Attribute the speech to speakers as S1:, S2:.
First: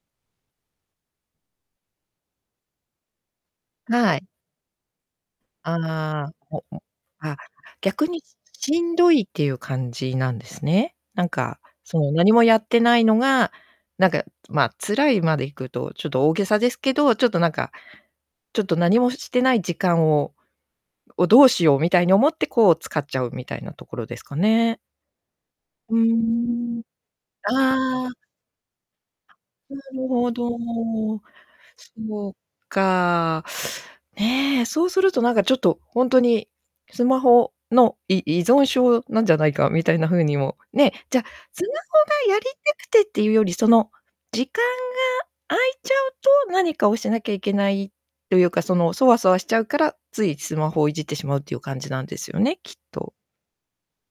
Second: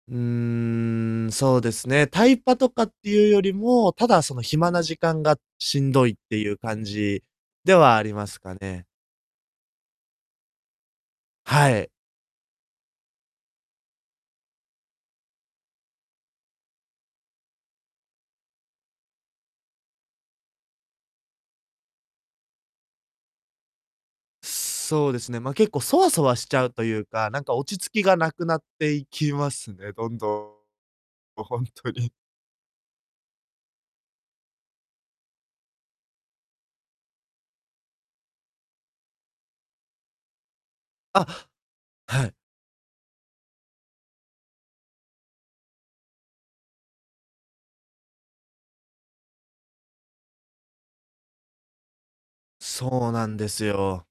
S1: うーん、そうですね、タイパとかってゆうよりも、た
S2: は
S1: だ
S2: い。
S1: その、暇な時間がしんどいっ
S2: ああ、
S1: てい
S2: お
S1: う感
S2: お、
S1: じ
S2: あ、
S1: ではあ
S2: 逆
S1: り
S2: に
S1: ますか
S2: し
S1: ね。
S2: んどいっていう感じなんですね。なんか、
S1: はい。
S2: その、なにもやってないのが、なんか、まあ、辛いまでいくとちょっと大げさですけど、ちょっとなんか、ちょっと、なにもししてない時間をを、どうしようみたいに思って、こう使っちゃうみたいなところですかね？
S1: そうですね。ま、結構、
S2: うー
S1: ソワソワしちゃう
S2: ん。
S1: とゆうか、なんか落ち着き
S2: ああ。
S1: がなくなっていきます
S2: な
S1: ね、
S2: る
S1: どんど
S2: ほど。
S1: ん。も、ほんとに。
S2: そうか。ね、そうするとなんかちょっとほんとに、スマホの、い依存症なんじゃないかみたいな風にも、ねじゃあ、
S1: あ。
S2: スマ
S1: は
S2: ホが
S1: い。
S2: やりたくてってゆうより、その、時間が空いちゃうと、なにかをしなきゃいけないとゆうか、その、そわそわしちゃうから、ついスマホをいじってしまうっていう感じなんですよね、きっ
S1: そう
S2: と。
S1: なんですよ。